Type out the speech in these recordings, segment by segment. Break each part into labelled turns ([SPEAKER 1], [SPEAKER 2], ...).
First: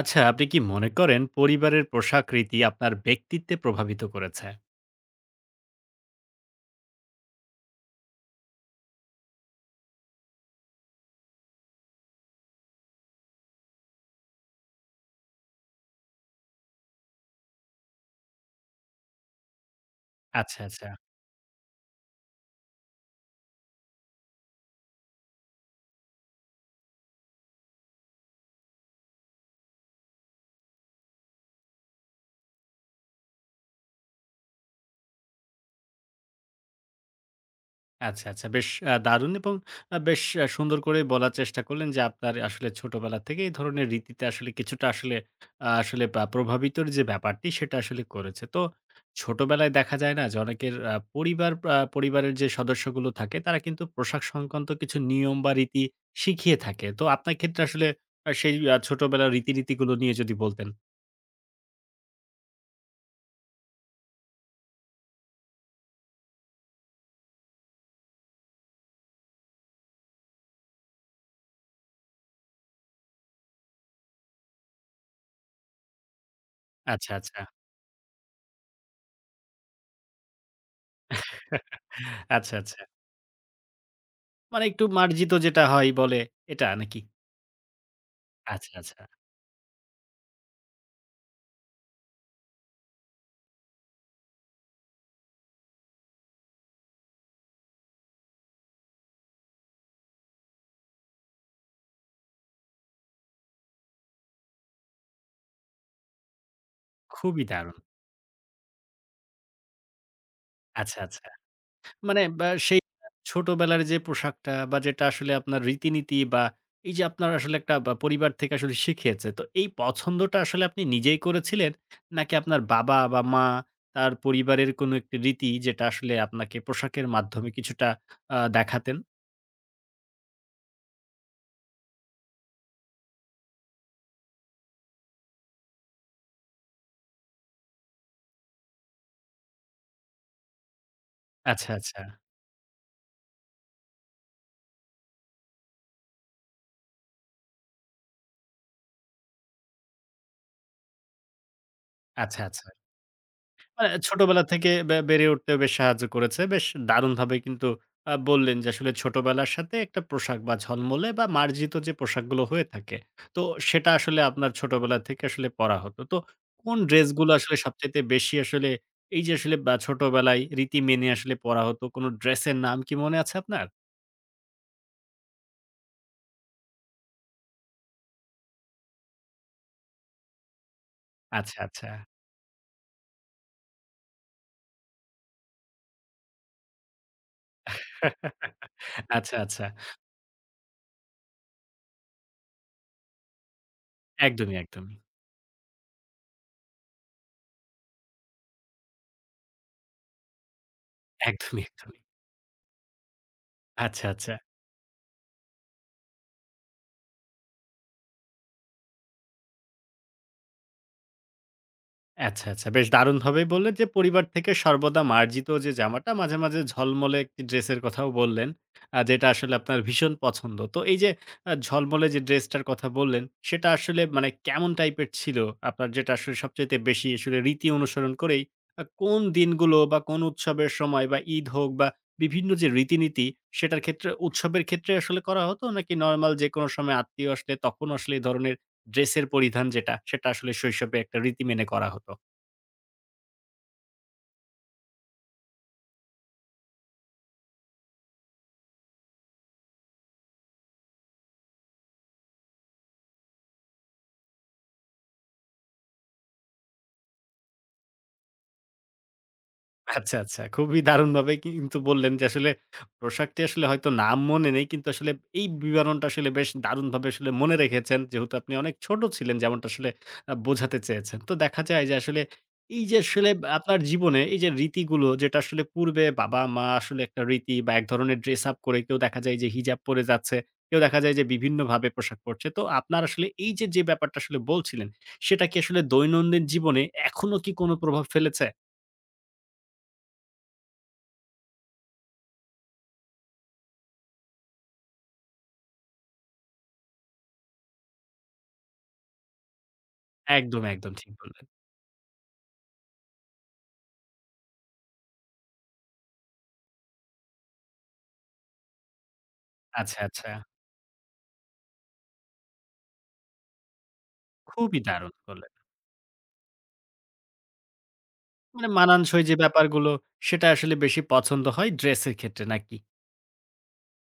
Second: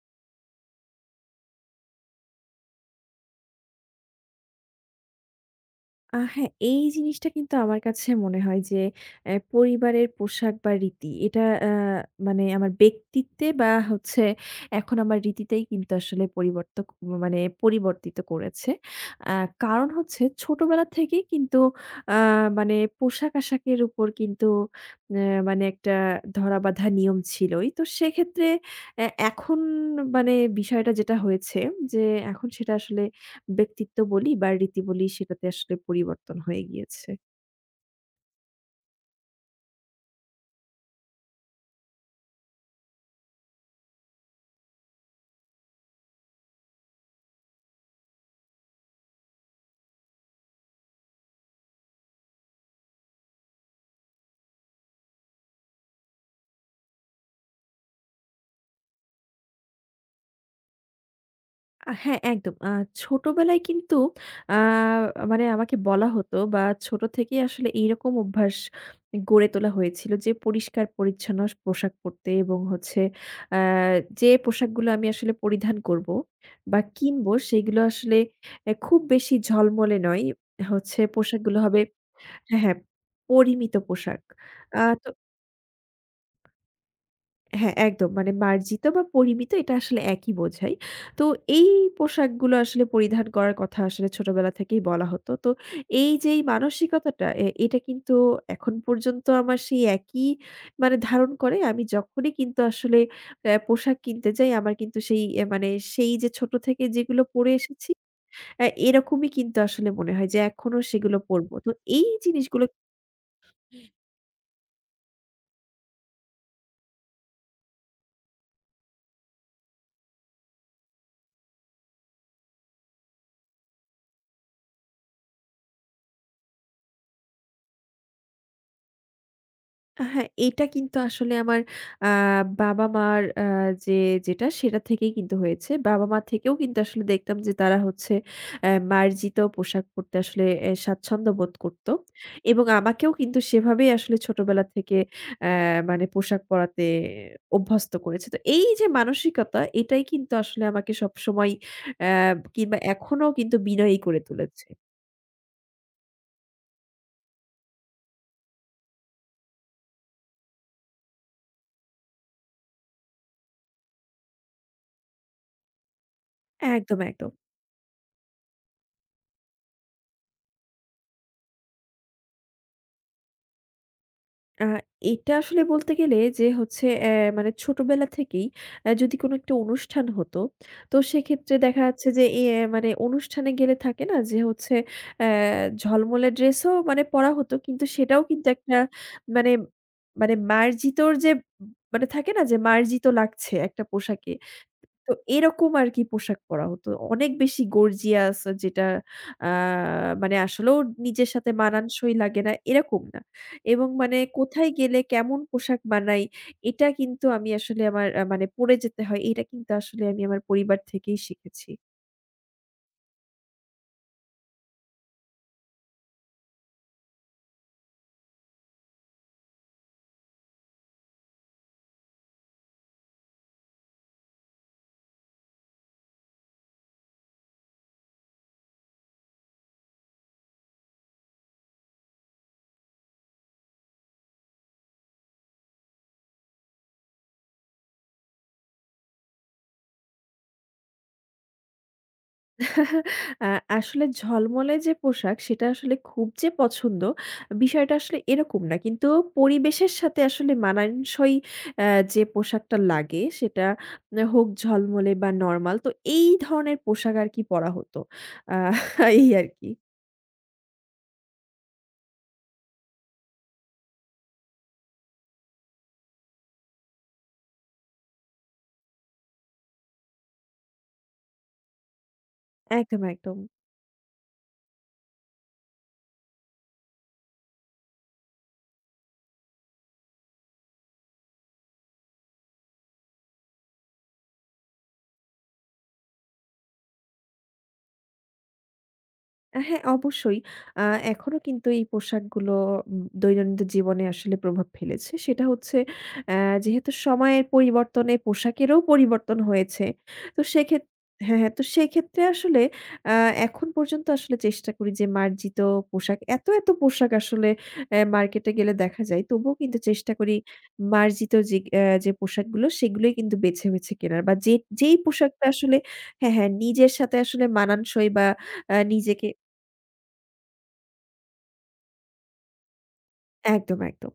[SPEAKER 1] আচ্ছা, আপনি কি মনে করেন পরিবারের পোশাক রীতি আপনার ব্যক্তিত্বে প্রভাবিত করেছে?
[SPEAKER 2] হ্যাঁ, এই জিনিসটা কিন্তু আমার কাছে মনে হয় যে পরিবারের পোশাক বা রীতি এটা আ মানে আমার ব্যক্তিত্বে বা হচ্ছে এখন আমার রীতিতেই কিন্তু আসলে পরিবর্তক মানে পরিবর্তিত করেছে। আ কারণ হচ্ছে
[SPEAKER 1] আচ্ছা,
[SPEAKER 2] ছোটবেলা
[SPEAKER 1] আচ্ছা।
[SPEAKER 2] থেকেই কিন্তু আ মানে পোশাক-আশাকের উপর কিন্তু আ মানে একটা ধরাবাঁধা নিয়ম ছিলই। তো সেক্ষেত্রে এ এখন মানে বিষয়টা যেটা হয়েছে যে এখন সেটা আসলে ব্যক্তিত্ব বলি বা রীতি বলি সেটাতে আসলে পরিবর্তন হয়ে গিয়েছে।
[SPEAKER 1] আচ্ছা, আচ্ছা। বেশ দারুণ এবং বেশ সুন্দর করে বলার চেষ্টা করলেন যে আপনার আসলে ছোটবেলা থেকে এই ধরনের রীতিতে আসলে কিছুটা আসলে প্রভাবিতর যে ব্যাপারটি সেটা আসলে করেছে। তো ছোটবেলায় দেখা যায় না যে অনেকের পরিবারের যে সদস্যগুলো থাকে তারা কিন্তু পোশাক সংক্রান্ত কিছু নিয়ম বা রীতি শিখিয়ে থাকে। তো আপনার ক্ষেত্রে আসলে সেই ছোটবেলার রীতিনীতিগুলো নিয়ে যদি বলতেন?
[SPEAKER 2] হ্যাঁ, একদম। ছোটবেলায় কিন্তু আ মানে আমাকে বলা হতো বা ছোট থেকেই আসলে এইরকম অভ্যাস গড়ে তোলা হয়েছিল যে পরিষ্কার-পরিচ্ছন্ন পোশাক পরতে এবং হচ্ছে আ যে পোশাকগুলো আমি আসলে পরিধান করব বা
[SPEAKER 1] আচ্ছা,
[SPEAKER 2] কিনবো
[SPEAKER 1] আচ্ছা।
[SPEAKER 2] সেগুলো আসলে খুব বেশি ঝলমলে নয়। হচ্ছে পোশাকগুলো হবে
[SPEAKER 1] আচ্ছা,
[SPEAKER 2] হ্যাঁ, হ্যাঁ
[SPEAKER 1] আচ্ছা।
[SPEAKER 2] পরিমিত পোশাক।
[SPEAKER 1] মানে
[SPEAKER 2] আ
[SPEAKER 1] একটু মার্জিত যেটা হয় বলে এটা নাকি?
[SPEAKER 2] হ্যাঁ, একদম। মানে
[SPEAKER 1] আচ্ছা,
[SPEAKER 2] মার্জিত বা
[SPEAKER 1] আচ্ছা।
[SPEAKER 2] পরিমিত এটা আসলে একই বোঝায়। তো এই পোশাকগুলো আসলে পরিধান করার কথা আসলে ছোটবেলা থেকেই বলা হতো। তো এই যে এই মানসিকতাটা এটা কিন্তু এখন পর্যন্ত আমার সেই একই মানে ধারণ করে। আমি যখনই কিন্তু আসলে পোশাক কিনতে যাই আমার কিন্তু সেই মানে সেই যে ছোট থেকে যেগুলো
[SPEAKER 1] খুবই
[SPEAKER 2] পড়ে
[SPEAKER 1] দারুণ।
[SPEAKER 2] এসেছি এরকমই কিন্তু আসলে মনে হয় যে এখনো
[SPEAKER 1] আচ্ছা,
[SPEAKER 2] সেগুলো
[SPEAKER 1] আচ্ছা।
[SPEAKER 2] পড়বো। তো এই
[SPEAKER 1] মানে বা
[SPEAKER 2] জিনিসগুলো
[SPEAKER 1] সেই ছোটবেলার যে পোশাকটা বা যেটা আসলে আপনার রীতিনীতি বা এই যে আপনার আসলে একটা বা পরিবার থেকে আসলে শিখিয়েছে। তো এই পছন্দটা আসলে আপনি নিজেই করেছিলেন? নাকি আপনার বাবা বা মা তার পরিবারের কোনো একটি রীতি যেটা আসলে আপনাকে পোশাকের মাধ্যমে কিছুটা দেখাতেন?
[SPEAKER 2] হ্যাঁ, এটা কিন্তু আসলে আমার আ বাবা-মার আ যে যেটা সেটা থেকেই কিন্তু হয়েছে। বাবা-মা থেকেও কিন্তু আসলে দেখতাম যে তারা হচ্ছে মার্জিত পোশাক পরতে আসলে স্বাচ্ছন্দ্য বোধ
[SPEAKER 1] আচ্ছা,
[SPEAKER 2] করত।
[SPEAKER 1] আচ্ছা।
[SPEAKER 2] এবং আমাকেও কিন্তু সেভাবেই আসলে ছোটবেলা থেকে অ্যা মানে পোশাক পরাতে অভ্যস্ত করেছে। তো এই যে মানসিকতা এটাই কিন্তু আসলে আমাকে সবসময় অ্যা
[SPEAKER 1] আচ্ছা, আচ্ছা।
[SPEAKER 2] কিংবা এখনো কিন্তু
[SPEAKER 1] মানে
[SPEAKER 2] বিনয়ী করে
[SPEAKER 1] ছোটবেলা
[SPEAKER 2] তুলেছে।
[SPEAKER 1] থেকে বেড়ে উঠতেও বেশ সাহায্য করেছে। বেশ দারুণভাবে কিন্তু বললেন যে আসলে ছোটবেলার সাথে একটা পোশাক বা ঝলমলে বা মার্জিত যে পোশাকগুলো হয়ে থাকে, তো সেটা আসলে আপনার ছোটবেলা থেকে আসলে পরা হতো। তো কোন
[SPEAKER 2] একদম,
[SPEAKER 1] ড্রেসগুলো
[SPEAKER 2] একদম।
[SPEAKER 1] আসলে সবচাইতে বেশি আসলে এই যে আসলে বা ছোটবেলায় রীতি মেনে আসলে পরা হতো, কোনো ড্রেসের নাম কি মনে আছে আপনার?
[SPEAKER 2] আ এটা আসলে বলতে গেলে যে হচ্ছে মানে ছোটবেলা থেকেই যদি কোনো একটা অনুষ্ঠান হতো, তো সেক্ষেত্রে
[SPEAKER 1] আচ্ছা,
[SPEAKER 2] দেখা
[SPEAKER 1] আচ্ছা।
[SPEAKER 2] যাচ্ছে যে মানে অনুষ্ঠানে গেলে থাকে না যে হচ্ছে অ্যা ঝলমলে ড্রেসও মানে পরা হতো কিন্তু সেটাও কিন্তু একটা
[SPEAKER 1] আচ্ছা,
[SPEAKER 2] মানে
[SPEAKER 1] আচ্ছা।
[SPEAKER 2] মানে মার্জিতর যে মানে থাকে না যে মার্জিত লাগছে একটা পোশাকে।
[SPEAKER 1] একদমই, একদমই।
[SPEAKER 2] তো এরকম আরকি পোশাক পরা হতো। অনেক বেশি গর্জিয়াস যেটা আ মানে আসলেও নিজের সাথে
[SPEAKER 1] একদমই, একদমই।
[SPEAKER 2] মানানসই লাগে না, এরকম না। এবং
[SPEAKER 1] আচ্ছা,
[SPEAKER 2] মানে
[SPEAKER 1] আচ্ছা।
[SPEAKER 2] কোথায় গেলে কেমন পোশাক বানাই, এটা কিন্তু আমি আসলে আমার মানে পড়ে যেতে হয়, এটা কিন্তু আসলে আমি আমার পরিবার থেকেই শিখেছি।
[SPEAKER 1] আচ্ছা, আচ্ছা। বেশ দারুণভাবেই বললেন যে পরিবার থেকে সর্বদা মার্জিত যে জামাটা মাঝে, মাঝে ঝলমলে একটি ড্রেসের কথাও বললেন। যেটা আসলে আপনার ভীষণ পছন্দ। তো এই যে ঝলমলে যে ড্রেসটার কথা বললেন, সেটা আসলে মানে কেমন টাইপের ছিল? আপনার যেটা আসলে সবচাইতে বেশি আসলে রীতি অনুসরণ করেই কোন দিনগুলো বা কোন উৎসবের সময় বা ঈদ হোক বা বিভিন্ন যে রীতিনীতি সেটার ক্ষেত্রে উৎসবের ক্ষেত্রে আসলে করা হতো? নাকি নরমাল যেকোনো সময় আত্মীয় আসলে তখন আসলে এই ধরনের ড্রেসের পরিধান যেটা, সেটা আসলে শৈশবে একটা রীতি মেনে করা হতো?
[SPEAKER 2] আ আসলে ঝলমলে যে পোশাক সেটা আসলে খুব যে পছন্দ, বিষয়টা আসলে এরকম না। কিন্তু পরিবেশের সাথে আসলে মানানসই যে পোশাকটা লাগে সেটা না হোক ঝলমলে বা নরমাল। তো এই ধরনের পোশাক আরকি পরা হতো। আ এই আরকি।
[SPEAKER 1] আচ্ছা, আচ্ছা। খুবই দারুণভাবে কিন্তু বললেন যে আসলে পোশাকটি আসলে হয়তো নাম মনে নেই। কিন্তু আসলে এই বিবরণটা আসলে বেশ দারুণভাবে আসলে মনে রেখেছেন। যেহেতু আপনি অনেক ছোট ছিলেন যেমনটা আসলে বোঝাতে চেয়েছেন। তো দেখা যায় যে আসলে এই যে
[SPEAKER 2] একদম,
[SPEAKER 1] আসলে
[SPEAKER 2] একদম।
[SPEAKER 1] আপনার জীবনে এই যে রীতিগুলো যেটা আসলে পূর্বে বাবা-মা আসলে একটা রীতি বা এক ধরনের ড্রেস আপ করে কেউ দেখা যায় যে হিজাব পরে যাচ্ছে। কেউ দেখা যায় যে বিভিন্নভাবে পোশাক পরছে। তো আপনার আসলে এই যে, যে ব্যাপারটা আসলে বলছিলেন সেটা কি আসলে দৈনন্দিন জীবনে এখনো কি কোনো প্রভাব ফেলেছে?
[SPEAKER 2] হ্যাঁ, অবশ্যই। আ এখনো কিন্তু এই পোশাকগুলো দৈনন্দিন জীবনে আসলে প্রভাব ফেলেছে। সেটা হচ্ছে অ্যা যেহেতু সময়ের পরিবর্তনে পোশাকেরও পরিবর্তন হয়েছে। তো
[SPEAKER 1] একদম, একদম ঠিক
[SPEAKER 2] হ্যাঁ,
[SPEAKER 1] বললেন।
[SPEAKER 2] হ্যাঁ। তো সেক্ষেত্রে আসলে আ এখন পর্যন্ত আসলে চেষ্টা করি যে মার্জিত পোশাক এত, এত পোশাক আসলে মার্কেটে গেলে দেখা যায়। তবুও কিন্তু
[SPEAKER 1] আচ্ছা,
[SPEAKER 2] চেষ্টা
[SPEAKER 1] আচ্ছা।
[SPEAKER 2] করি মার্জিত যে পোশাকগুলো সেগুলোই কিন্তু বেছে, বেছে কেনার বা
[SPEAKER 1] খুবই
[SPEAKER 2] যেই
[SPEAKER 1] দারুণ
[SPEAKER 2] পোশাকটা
[SPEAKER 1] বললেন।
[SPEAKER 2] আসলে হ্যাঁ, হ্যাঁ, নিজের সাথে আসলে মানানসই বা
[SPEAKER 1] মানে মানানসই
[SPEAKER 2] নিজেকে
[SPEAKER 1] যে ব্যাপারগুলো সেটা আসলে বেশি পছন্দ হয় ড্রেসের ক্ষেত্রে নাকি?
[SPEAKER 2] একদম, একদম,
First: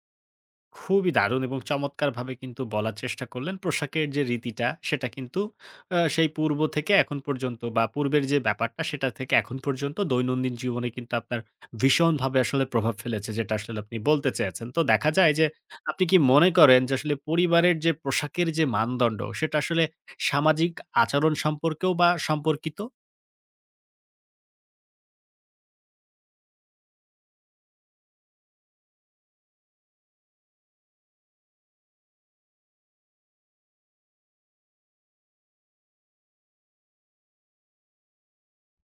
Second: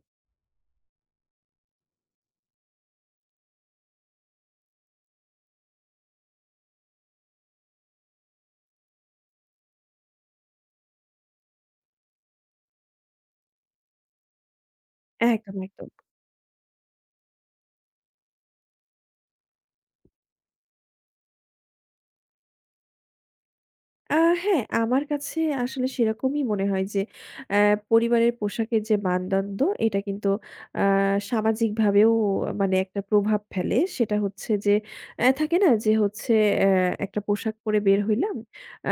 [SPEAKER 1] খুবই দারুণ এবং চমৎকারভাবে কিন্তু বলার চেষ্টা করলেন। পোশাকের যে রীতিটা সেটা কিন্তু সেই পূর্ব থেকে এখন পর্যন্ত বা পূর্বের যে ব্যাপারটা সেটা থেকে এখন পর্যন্ত দৈনন্দিন জীবনে কিন্তু আপনার ভীষণভাবে আসলে প্রভাব ফেলেছে যেটা আসলে আপনি বলতে চেয়েছেন। তো দেখা যায় যে
[SPEAKER 2] একদম, একদম।
[SPEAKER 1] আপনি কি মনে করেন যে আসলে পরিবারের যে পোশাকের যে মানদণ্ড সেটা আসলে সামাজিক আচরণ সম্পর্কেও বা সম্পর্কিত?
[SPEAKER 2] আ হ্যাঁ, আমার কাছে আসলে সেরকমই মনে হয় যে অ্যা পরিবারের পোশাকের যে মানদণ্ড এটা কিন্তু আ সামাজিকভাবেও মানে একটা প্রভাব ফেলে। সেটা হচ্ছে যে থাকে না যে হচ্ছে অ্যা একটা পোশাক পরে বের হইলাম।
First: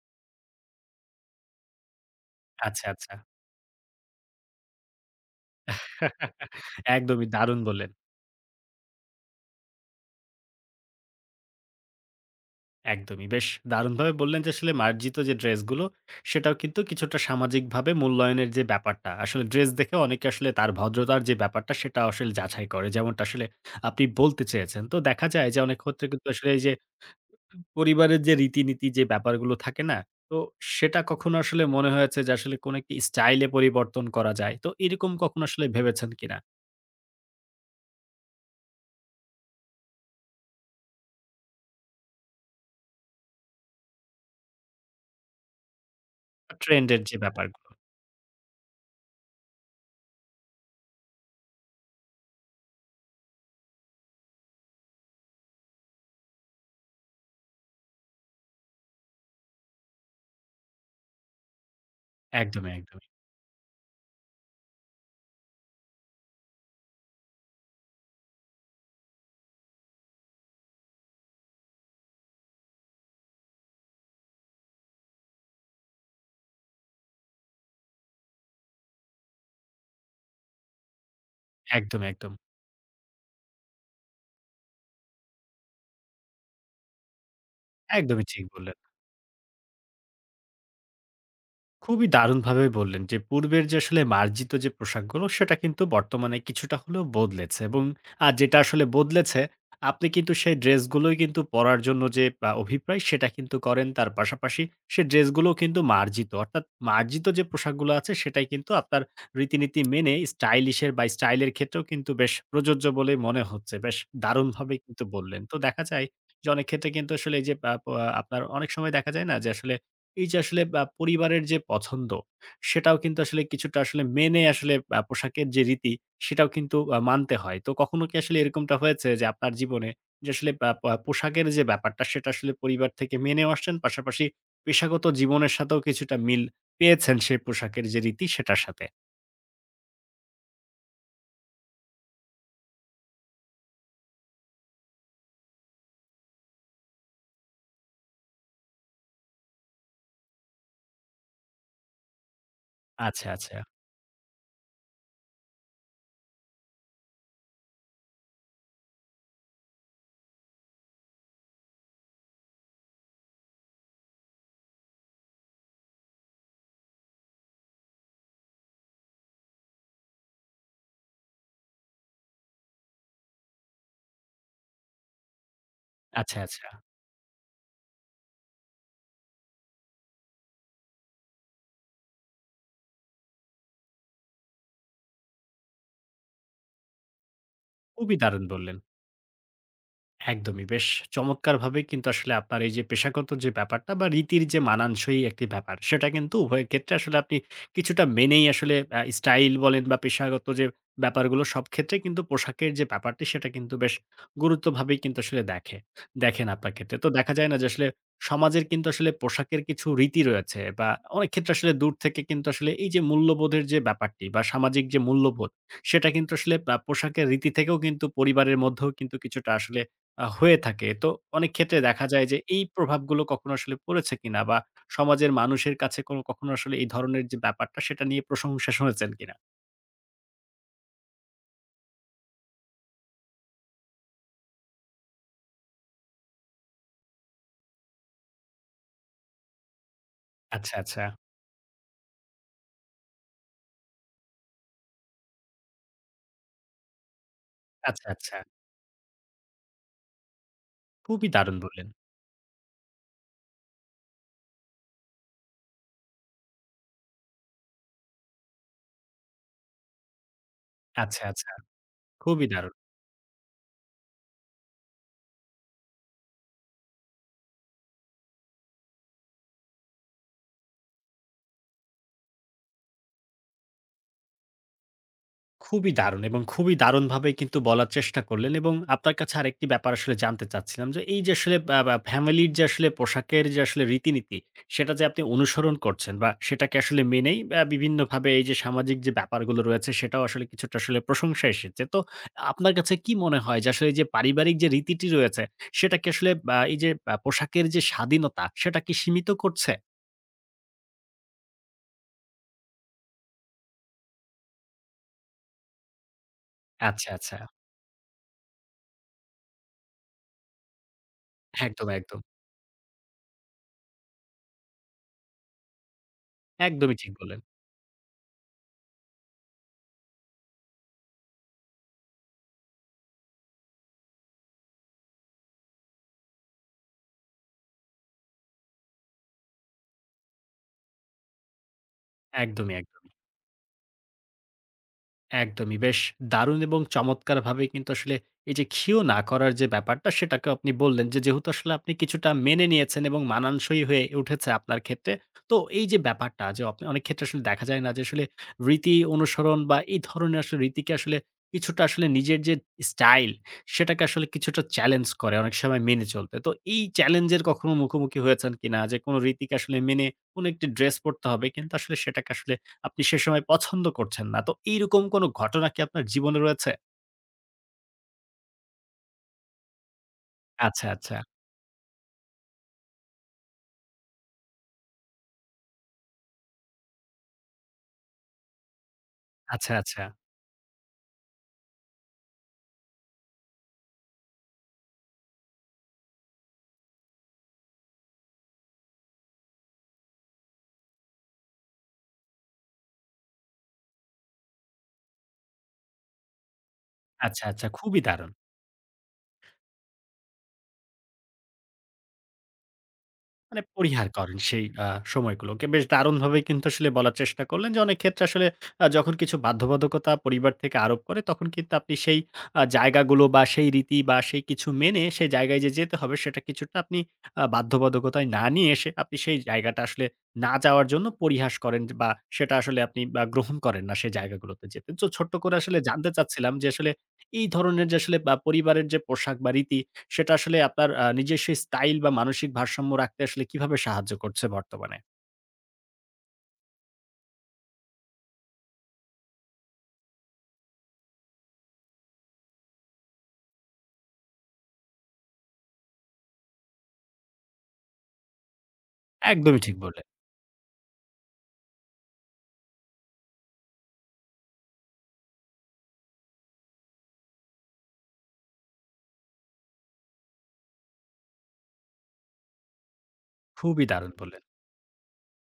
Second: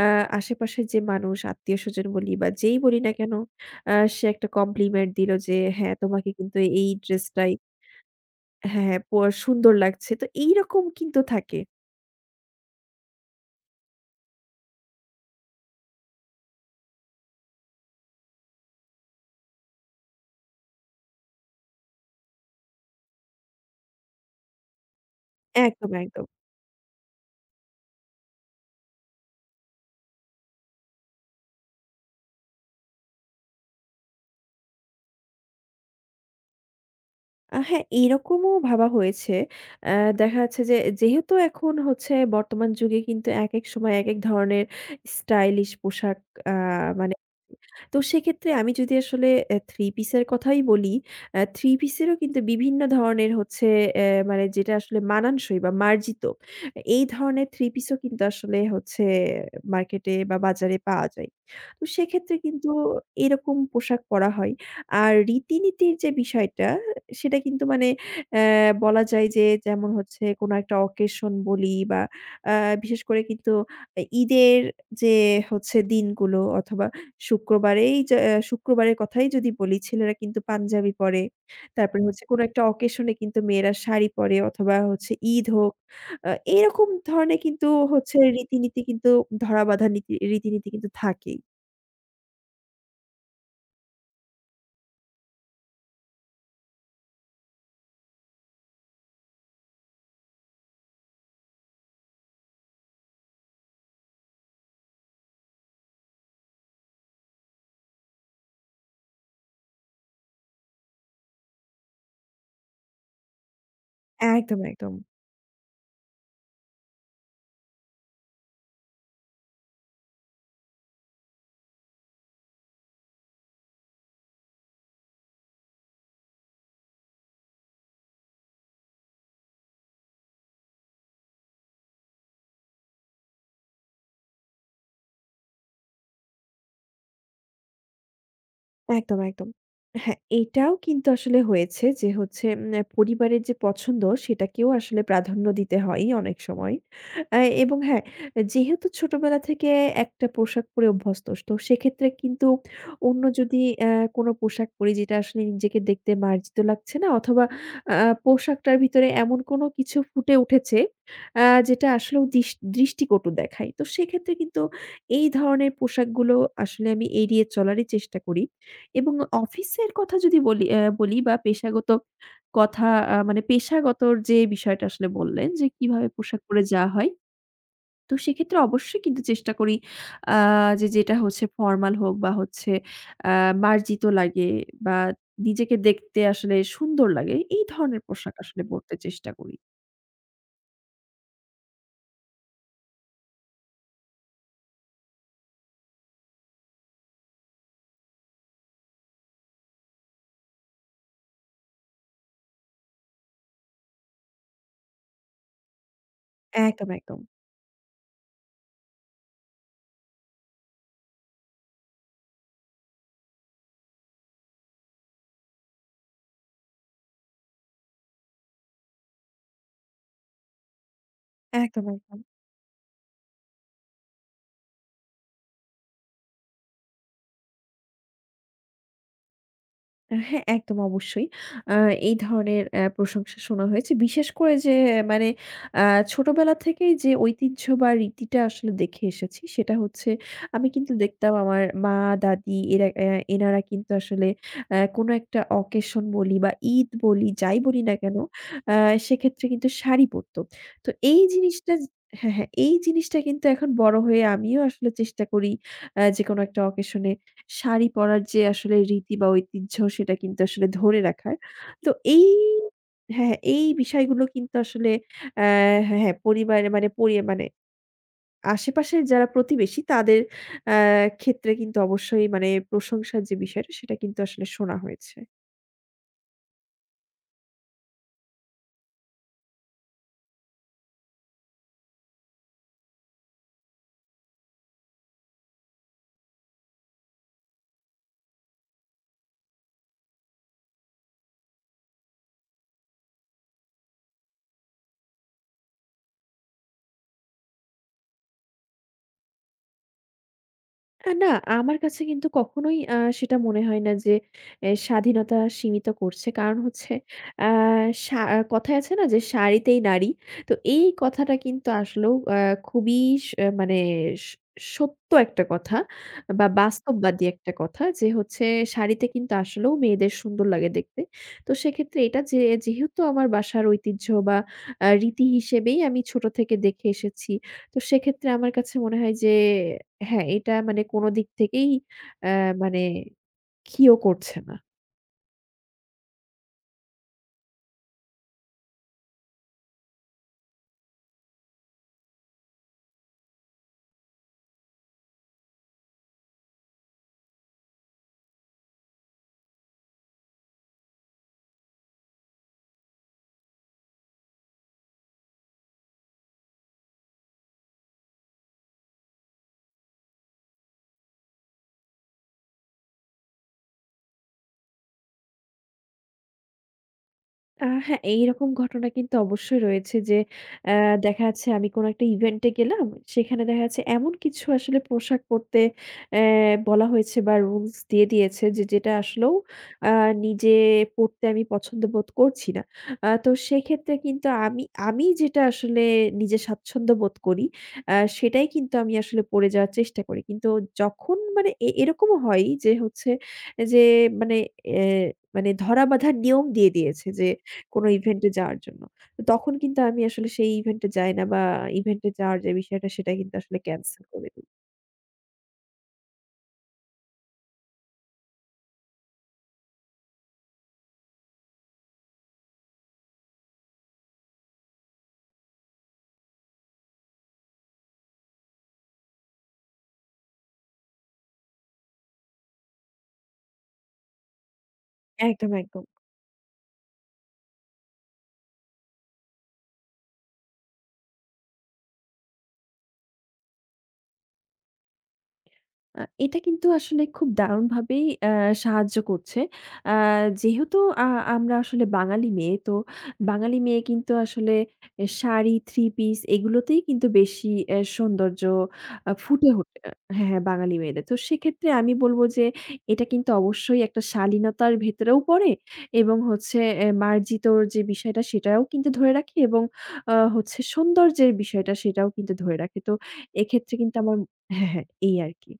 [SPEAKER 2] আ আশেপাশের যে মানুষ আত্মীয়স্বজন বলি বা যেই
[SPEAKER 1] আচ্ছা,
[SPEAKER 2] বলি না
[SPEAKER 1] আচ্ছা।
[SPEAKER 2] কেন সে একটা কমপ্লিমেন্ট দিল যে হ্যাঁ, তোমাকে কিন্তু এই
[SPEAKER 1] একদমই
[SPEAKER 2] ড্রেসটাই
[SPEAKER 1] দারুণ বললেন।
[SPEAKER 2] হ্যাঁ, হ্যাঁ, সুন্দর লাগছে। তো এইরকম কিন্তু থাকে।
[SPEAKER 1] একদমই। বেশ দারুণভাবে বললেন যে আসলে মার্জিত যে ড্রেসগুলো, সেটাও কিন্তু কিছুটা সামাজিকভাবে মূল্যায়নের যে ব্যাপারটা, আসলে ড্রেস দেখে অনেকে আসলে তার ভদ্রতার যে ব্যাপারটা, সেটা আসলে যাচাই করে। যেমনটা আসলে আপনি বলতে চেয়েছেন। তো দেখা যায় যে অনেক
[SPEAKER 2] একদম,
[SPEAKER 1] ক্ষেত্রে
[SPEAKER 2] একদম।
[SPEAKER 1] কিন্তু আসলে এই যে পরিবারের যে রীতিনীতি যে ব্যাপারগুলো থাকে না? তো সেটা কখনো আসলে মনে হয়েছে যে আসলে কোনো একটি স্টাইলে পরিবর্তন করা যায়। তো এরকম কখনো আসলে ভেবেছেন কিনা?
[SPEAKER 2] হ্যাঁ, এরকমও ভাবা হয়েছে। অ্যা দেখা যাচ্ছে যে যেহেতু এখন হচ্ছে বর্তমান যুগে কিন্তু একেক সময় একেক ধরনের স্টাইলিশ পোশাক আ
[SPEAKER 1] ট্রেন্ড এর
[SPEAKER 2] মানে
[SPEAKER 1] যে ব্যাপারগুলো।
[SPEAKER 2] তো সেক্ষেত্রে আমি যদি আসলে থ্রি পিসের কথাই বলি, থ্রি পিসেরও কিন্তু বিভিন্ন ধরনের হচ্ছে মানে যেটা আসলে মানানসই বা মার্জিত, এই ধরনের থ্রি পিসও কিন্তু আসলে হচ্ছে মার্কেটে বা বাজারে পাওয়া যায়। তো সেক্ষেত্রে কিন্তু
[SPEAKER 1] একদমই, একদমই।
[SPEAKER 2] এরকম পোশাক পরা হয়। আর রীতিনীতির যে বিষয়টা, সেটা কিন্তু মানে বলা যায় যে যেমন হচ্ছে কোনো একটা অকেশন বলি বা আ বিশেষ করে কিন্তু ঈদের যে হচ্ছে দিনগুলো অথবা শুক্রবারেই যা শুক্রবারের কথাই যদি বলি ছেলেরা কিন্তু পাঞ্জাবি পরে। তারপরে
[SPEAKER 1] একদমই,
[SPEAKER 2] হচ্ছে
[SPEAKER 1] একদম।
[SPEAKER 2] কোনো একটা অকেশন কিন্তু মেয়েরা শাড়ি পরে অথবা হচ্ছে ঈদ হোক। আ এরকম ধরনের কিন্তু হচ্ছে
[SPEAKER 1] একদমই ঠিক বললেন।
[SPEAKER 2] রীতিনীতি কিন্তু ধরা বাঁধা রীতিনীতি কিন্তু থাকেই।
[SPEAKER 1] খুবই দারুণভাবে বললেন যে পূর্বের যে আসলে মার্জিত যে পোশাকগুলো সেটা কিন্তু বর্তমানে কিছুটা হলেও বদলেছে এবং আর যেটা আসলে বদলেছে আপনি কিন্তু সেই ড্রেসগুলোই কিন্তু পরার জন্য যে অভিপ্রায় সেটা কিন্তু করেন। তার পাশাপাশি সে ড্রেসগুলোও কিন্তু মার্জিত। অর্থাৎ মার্জিত যে পোশাকগুলো আছে সেটাই কিন্তু আপনার রীতিনীতি মেনে স্টাইলিশ এর বা স্টাইল এর ক্ষেত্রেও কিন্তু বেশ প্রযোজ্য বলে মনে হচ্ছে। বেশ
[SPEAKER 2] একদম,
[SPEAKER 1] দারুণভাবে
[SPEAKER 2] একদম।
[SPEAKER 1] কিন্তু বললেন। তো দেখা যায় যে অনেক ক্ষেত্রে কিন্তু আসলে এই যে আপনার অনেক সময় দেখা যায় না যে আসলে এই যে আসলে পরিবারের যে পছন্দ, সেটাও কিন্তু আসলে কিছুটা আসলে মেনে আসলে পোশাকের যে রীতি, সেটাও কিন্তু মানতে হয়। তো কখনো কি আসলে এরকমটা হয়েছে যে আপনার জীবনে যে আসলে পা পা পোশাকের যে ব্যাপারটা, সেটা আসলে পরিবার থেকে মেনেও আসছেন, পাশাপাশি পেশাগত জীবনের সাথেও কিছুটা মিল পেয়েছেন সেই পোশাকের যে রীতি, সেটার সাথে?
[SPEAKER 2] একদম, একদম। হ্যাঁ, এটাও কিন্তু আসলে হয়েছে যে হচ্ছে পরিবারের যে পছন্দ সেটাকেও আসলে প্রাধান্য দিতে হয় অনেক সময়। আ এবং হ্যাঁ, যেহেতু ছোটবেলা থেকে একটা পোশাক পরে অভ্যস্ত, তো সেক্ষেত্রে কিন্তু অন্য
[SPEAKER 1] আচ্ছা, আচ্ছা।
[SPEAKER 2] যদি কোনো পোশাক পরি যেটা আসলে নিজেকে দেখতে মার্জিত লাগছে না অথবা আ পোশাকটার ভিতরে এমন কোনো কিছু ফুটে উঠেছে আ যেটা আসলেও দৃষ্টিকটু দেখায়। তো সেক্ষেত্রে কিন্তু এই ধরনের পোশাকগুলো আসলে আমি এড়িয়ে চলারই চেষ্টা করি। এবং অফিসের কথা যদি বলি অ্যা বলি বা পেশাগত কথা মানে পেশাগতর যে বিষয়টা আসলে বললেন যে কিভাবে
[SPEAKER 1] আচ্ছা,
[SPEAKER 2] পোশাক পরে
[SPEAKER 1] আচ্ছা।
[SPEAKER 2] যাওয়া হয়। তো সেক্ষেত্রে অবশ্যই কিন্তু চেষ্টা করি আ যে যেটা হচ্ছে ফরমাল হোক বা হচ্ছে আ মার্জিত লাগে বা নিজেকে দেখতে আসলে সুন্দর লাগে। এই ধরনের
[SPEAKER 1] খুবই
[SPEAKER 2] পোশাক
[SPEAKER 1] দারুণ
[SPEAKER 2] আসলে
[SPEAKER 1] বললেন।
[SPEAKER 2] পরতে চেষ্টা করি।
[SPEAKER 1] একদমই। বেশ চমৎকারভাবে কিন্তু আসলে আপনার এই যে পেশাগত যে ব্যাপারটা বা রীতির যে মানানসই একটি ব্যাপার, সেটা কিন্তু উভয়ের ক্ষেত্রে আসলে আপনি কিছুটা মেনেই আসলে স্টাইল বলেন বা পেশাগত যে ব্যাপারগুলো সব ক্ষেত্রেই কিন্তু পোশাকের যে ব্যাপারটি সেটা কিন্তু বেশ গুরুত্বভাবেই কিন্তু আসলে দেখেন আপনার
[SPEAKER 2] একদম,
[SPEAKER 1] ক্ষেত্রে। তো
[SPEAKER 2] একদম।
[SPEAKER 1] দেখা যায় না যে আসলে সমাজের কিন্তু আসলে পোশাকের কিছু রীতি রয়েছে বা অনেক ক্ষেত্রে আসলে দূর থেকে কিন্তু আসলে এই যে মূল্যবোধের যে ব্যাপারটি বা সামাজিক যে মূল্যবোধ, সেটা কিন্তু আসলে পোশাকের রীতি থেকেও কিন্তু পরিবারের মধ্যেও কিন্তু কিছুটা আসলে হয়ে থাকে। তো অনেক ক্ষেত্রে
[SPEAKER 2] একদম,
[SPEAKER 1] দেখা
[SPEAKER 2] একদম।
[SPEAKER 1] যায় যে এই প্রভাবগুলো কখনো আসলে পড়েছে কিনা? বা সমাজের মানুষের কাছে কোনো কখনো আসলে এই ধরনের যে ব্যাপারটা সেটা নিয়ে প্রশংসা শুনেছেন কিনা?
[SPEAKER 2] হ্যাঁ, একদম অবশ্যই। আ এই ধরনের প্রশংসা শোনা হয়েছে। বিশেষ করে যে মানে আ ছোটবেলা থেকেই যে ঐতিহ্য বা রীতিটা আসলে দেখে এসেছি সেটা হচ্ছে আমি
[SPEAKER 1] আচ্ছা,
[SPEAKER 2] কিন্তু
[SPEAKER 1] আচ্ছা।
[SPEAKER 2] দেখতাম আমার মা, দাদি এরা অ্যা এনারা কিন্তু আসলে কোনো একটা অকেশন বলি বা ঈদ বলি যাই বলি না
[SPEAKER 1] আচ্ছা,
[SPEAKER 2] কেন,
[SPEAKER 1] আচ্ছা।
[SPEAKER 2] আ সেক্ষেত্রে কিন্তু শাড়ি পরতো। তো এই
[SPEAKER 1] খুবই দারুণ
[SPEAKER 2] জিনিসটা
[SPEAKER 1] বললেন।
[SPEAKER 2] হ্যাঁ, হ্যাঁ। এই জিনিসটা কিন্তু এখন বড় হয়ে আমিও আসলে চেষ্টা করি যেকোনো একটা অকেশনে শাড়ি পরার যে আসলে রীতি বা ঐতিহ্য সেটা কিন্তু আসলে ধরে
[SPEAKER 1] আচ্ছা,
[SPEAKER 2] রাখার।
[SPEAKER 1] আচ্ছা।
[SPEAKER 2] তো
[SPEAKER 1] খুবই দারুণ।
[SPEAKER 2] হ্যাঁ, হ্যাঁ, এই বিষয়গুলো কিন্তু আসলে অ্যা হ্যাঁ, হ্যাঁ, পরিবারে মানে পরি মানে আশেপাশের যারা প্রতিবেশী তাদের অ্যা ক্ষেত্রে কিন্তু অবশ্যই মানে প্রশংসার যে বিষয়টা সেটা কিন্তু আসলে শোনা হয়েছে।
[SPEAKER 1] খুবই দারুণ এবং খুবই দারুণভাবে কিন্তু বলার চেষ্টা করলেন এবং আপনার কাছে আরেকটি ব্যাপার আসলে জানতে চাচ্ছিলাম যে এই যে আসলে বা বা ফ্যামিলির যে আসলে পোশাকের যে আসলে রীতিনীতি সেটা যে আপনি অনুসরণ করছেন বা সেটাকে আসলে মেনেই বিভিন্নভাবে এই যে সামাজিক যে ব্যাপারগুলো রয়েছে সেটাও আসলে কিছুটা আসলে প্রশংসা এসেছে। তো আপনার কাছে কি মনে হয় যে আসলে এই যে পারিবারিক যে রীতিটি রয়েছে সেটাকে আসলে বা এই যে পোশাকের যে স্বাধীনতা সেটা কি সীমিত করছে?
[SPEAKER 2] না, আমার কাছে কিন্তু কখনোই সেটা মনে হয় না যে স্বাধীনতা সীমিত করছে। কারণ হচ্ছে
[SPEAKER 1] আচ্ছা, আচ্ছা।
[SPEAKER 2] আ সা কথায় আছে না যে, "শাড়িতেই নারী।" তো এই কথাটা কিন্তু
[SPEAKER 1] একদম,
[SPEAKER 2] আসলেও
[SPEAKER 1] একদম।
[SPEAKER 2] খুবই স মানে স সত্য একটা কথা বা
[SPEAKER 1] একদমই ঠিক
[SPEAKER 2] বাস্তববাদী
[SPEAKER 1] বললেন।
[SPEAKER 2] একটা কথা যে হচ্ছে শাড়িতে কিন্তু আসলেও মেয়েদের সুন্দর লাগে দেখতে। তো সেক্ষেত্রে এটা যে যেহেতু আমার বাসার ঐতিহ্য বা রীতি হিসেবেই আমি ছোট থেকে দেখে এসেছি। তো সেক্ষেত্রে আমার কাছে মনে হয় যে হ্যাঁ, এটা মানে কোন দিক থেকেই অ্যা
[SPEAKER 1] একদমই,
[SPEAKER 2] মানে
[SPEAKER 1] একদম।
[SPEAKER 2] ক্ষীণ করছে না।
[SPEAKER 1] একদমই। বেশ দারুণ এবং চমৎকারভাবে কিন্তু আসলে এই যে ক্ষীণ না করার যে ব্যাপারটা সেটাকে আপনি বললেন যে, যেহেতু আসলে আপনি কিছুটা মেনে নিয়েছেন এবং মানানসই হয়ে উঠেছে আপনার ক্ষেত্রে। তো এই যে ব্যাপারটা যে আপনি অনেক ক্ষেত্রে আসলে দেখা যায় না যে আসলে রীতি অনুসরণ বা এই ধরনের আসলে রীতিকে আসলে কিছুটা আসলে নিজের যে স্টাইল সেটাকে আসলে কিছুটা চ্যালেঞ্জ করে অনেক সময় মেনে চলতে। তো এই চ্যালেঞ্জের কখনো মুখোমুখি হয়েছেন কিনা? যে কোনো রীতিকে আসলে মেনে কোনো একটি ড্রেস পড়তে হবে কিন্তু আসলে সেটাকে আসলে আপনি সে সময় পছন্দ করছেন না। তো এইরকম কোনো ঘটনা কি আপনার জীবনে রয়েছে?
[SPEAKER 2] হ্যাঁ, এইরকম ঘটনা কিন্তু অবশ্যই রয়েছে যে আ
[SPEAKER 1] আচ্ছা, আচ্ছা।
[SPEAKER 2] দেখা যাচ্ছে আমি কোনো একটা ইভেন্টে গেলাম। সেখানে দেখা যাচ্ছে এমন কিছু আসলে পোশাক পরতে অ্যা বলা হয়েছে বা রুলস দিয়ে দিয়েছে যে যেটা আসলেও
[SPEAKER 1] আচ্ছা,
[SPEAKER 2] আ
[SPEAKER 1] আচ্ছা।
[SPEAKER 2] নিজে পড়তে আমি পছন্দ বোধ করছি না। তো সেক্ষেত্রে কিন্তু আমি যেটা আসলে নিজে স্বাচ্ছন্দ্য বোধ করি সেটাই কিন্তু আমি আসলে পড়ে যাওয়ার চেষ্টা করি। কিন্তু যখন মানে এরকমও হয় যে হচ্ছে যে মানে অ্যা মানে ধরা বাঁধা নিয়ম দিয়ে দিয়েছে যে
[SPEAKER 1] আচ্ছা, আচ্ছা।
[SPEAKER 2] কোন
[SPEAKER 1] খুবই
[SPEAKER 2] ইভেন্টে
[SPEAKER 1] দারুণ।
[SPEAKER 2] যাওয়ার জন্য। তো তখন কিন্তু আমি আসলে সেই ইভেন্টে যাই না বা ইভেন্টে যাওয়ার যে বিষয়টা সেটা কিন্তু আসলে
[SPEAKER 1] মানে
[SPEAKER 2] ক্যানসেল
[SPEAKER 1] পরিহার
[SPEAKER 2] করে
[SPEAKER 1] করেন
[SPEAKER 2] দিই।
[SPEAKER 1] সেই সময়গুলোকে। বেশ দারুণভাবেই কিন্তু আসলে বলার চেষ্টা করলেন যে, অনেক ক্ষেত্রে আসলে যখন কিছু বাধ্যবাধকতা পরিবার থেকে আরোপ করে, তখন কিন্তু আপনি সেই জায়গাগুলো বা সেই রীতি বা সেই কিছু মেনে সেই জায়গায় যে যেতে হবে, সেটা কিছুটা আপনি বাধ্যবাধকতায় না নিয়ে এসে আপনি সেই জায়গাটা আসলে না যাওয়ার জন্য পরিহাস করেন বা সেটা আসলে আপনি বা গ্রহণ করেন না সেই জায়গাগুলোতে যেতে। তো ছোট্ট
[SPEAKER 2] একদম,
[SPEAKER 1] করে আসলে
[SPEAKER 2] একদম।
[SPEAKER 1] জানতে চাচ্ছিলাম যে, আসলে এই ধরনের যে আসলে বা পরিবারের যে পোশাক বা রীতি সেটা আসলে আপনার নিজস্ব স্টাইল বা মানসিক ভারসাম্য রাখতে আসলে কিভাবে সাহায্য করছে বর্তমানে?
[SPEAKER 2] এটা কিন্তু আসলে খুব দারুণভাবেই সাহায্য করছে। আ যেহেতু আ আমরা আসলে বাঙালি মেয়ে, তো বাঙালি মেয়ে কিন্তু আসলে শাড়ি, থ্রি পিস এগুলোতেই কিন্তু বেশি সৌন্দর্য ফুটে
[SPEAKER 1] একদমই ঠিক
[SPEAKER 2] ওঠে
[SPEAKER 1] বললেন।
[SPEAKER 2] হ্যাঁ, হ্যাঁ, বাঙালি মেয়েদের। তো সেক্ষেত্রে আমি বলব যে এটা কিন্তু অবশ্যই একটা শালীনতার ভেতরেও পড়ে এবং হচ্ছে মার্জিতর যে বিষয়টা সেটাও কিন্তু ধরে রাখে এবং হচ্ছে সৌন্দর্যের বিষয়টা সেটাও কিন্তু ধরে রাখে। তো এক্ষেত্রে
[SPEAKER 1] খুবই
[SPEAKER 2] কিন্তু
[SPEAKER 1] দারুণ
[SPEAKER 2] আমার
[SPEAKER 1] বললেন।
[SPEAKER 2] হ্যাঁ, হ্যাঁ, এই আরকি।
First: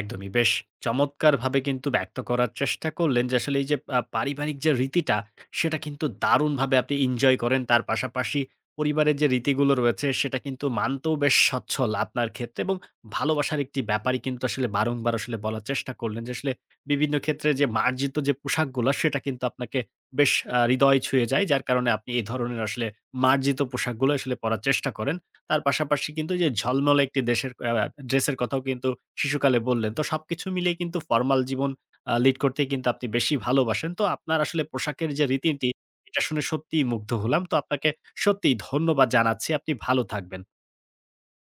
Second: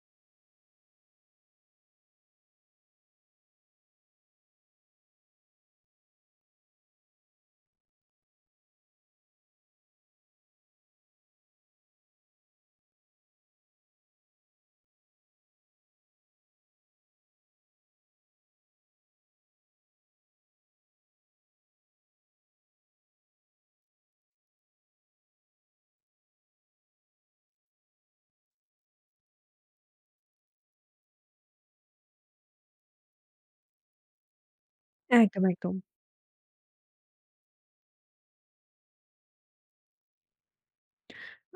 [SPEAKER 1] একদমই। বেশ চমৎকারভাবে কিন্তু ব্যক্ত করার চেষ্টা করলেন যে আসলে এই যে পারিবারিক যে রীতিটা, সেটা কিন্তু দারুণভাবে আপনি এনজয় করেন। তার পাশাপাশি পরিবারের যে রীতিগুলো রয়েছে সেটা কিন্তু মানতেও বেশ সচ্ছল আপনার ক্ষেত্রে এবং ভালোবাসার একটি ব্যাপারই কিন্তু আসলে বারংবার আসলে বলার চেষ্টা করলেন যে আসলে বিভিন্ন ক্ষেত্রে যে মার্জিত যে পোশাকগুলা সেটা কিন্তু আপনাকে বেশ হৃদয় ছুঁয়ে যায়। যার কারণে আপনি এ ধরনের আসলে মার্জিত পোশাকগুলো আসলে পরার চেষ্টা করেন। তার পাশাপাশি কিন্তু যে ঝলমলে একটি দেশের ড্রেসের কথাও কিন্তু শিশুকালে বললেন। তো সবকিছু মিলিয়ে কিন্তু ফরমাল জীবন লিড করতে কিন্তু আপনি বেশি ভালোবাসেন। তো আপনার আসলে পোশাকের যে
[SPEAKER 2] একদম,
[SPEAKER 1] রীতিনীতি,
[SPEAKER 2] একদম।
[SPEAKER 1] এটা শুনে সত্যিই মুগ্ধ হলাম। তো আপনাকে সত্যিই ধন্যবাদ জানাচ্ছি। আপনি ভালো থাকবেন।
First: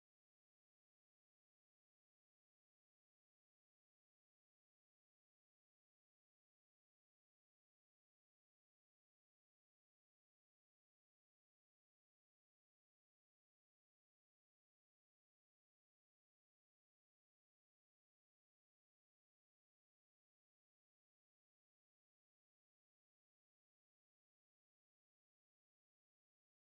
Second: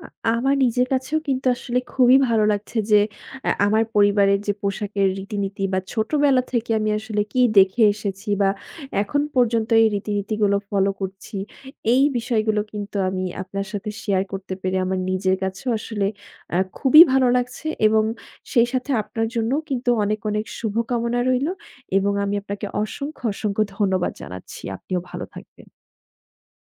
[SPEAKER 2] আ আমার নিজের কাছেও কিন্তু আসলে খুবই ভালো লাগছে যে আমার পরিবারের যে পোশাকের রীতিনীতি বা ছোটবেলা থেকে আমি আসলে কি দেখে এসেছি বা এখন পর্যন্ত এই রীতিনীতিগুলো ফলো করছি। এই বিষয়গুলো কিন্তু আমি আপনার সাথে শেয়ার করতে পেরে আমার নিজের কাছেও আসলে খুবই ভালো লাগছে এবং সেই সাথে আপনার জন্যও কিন্তু অনেক, অনেক শুভকামনা রইলো এবং আমি আপনাকে অসংখ্য, অসংখ্য ধন্যবাদ জানাচ্ছি। আপনিও ভালো থাকবেন।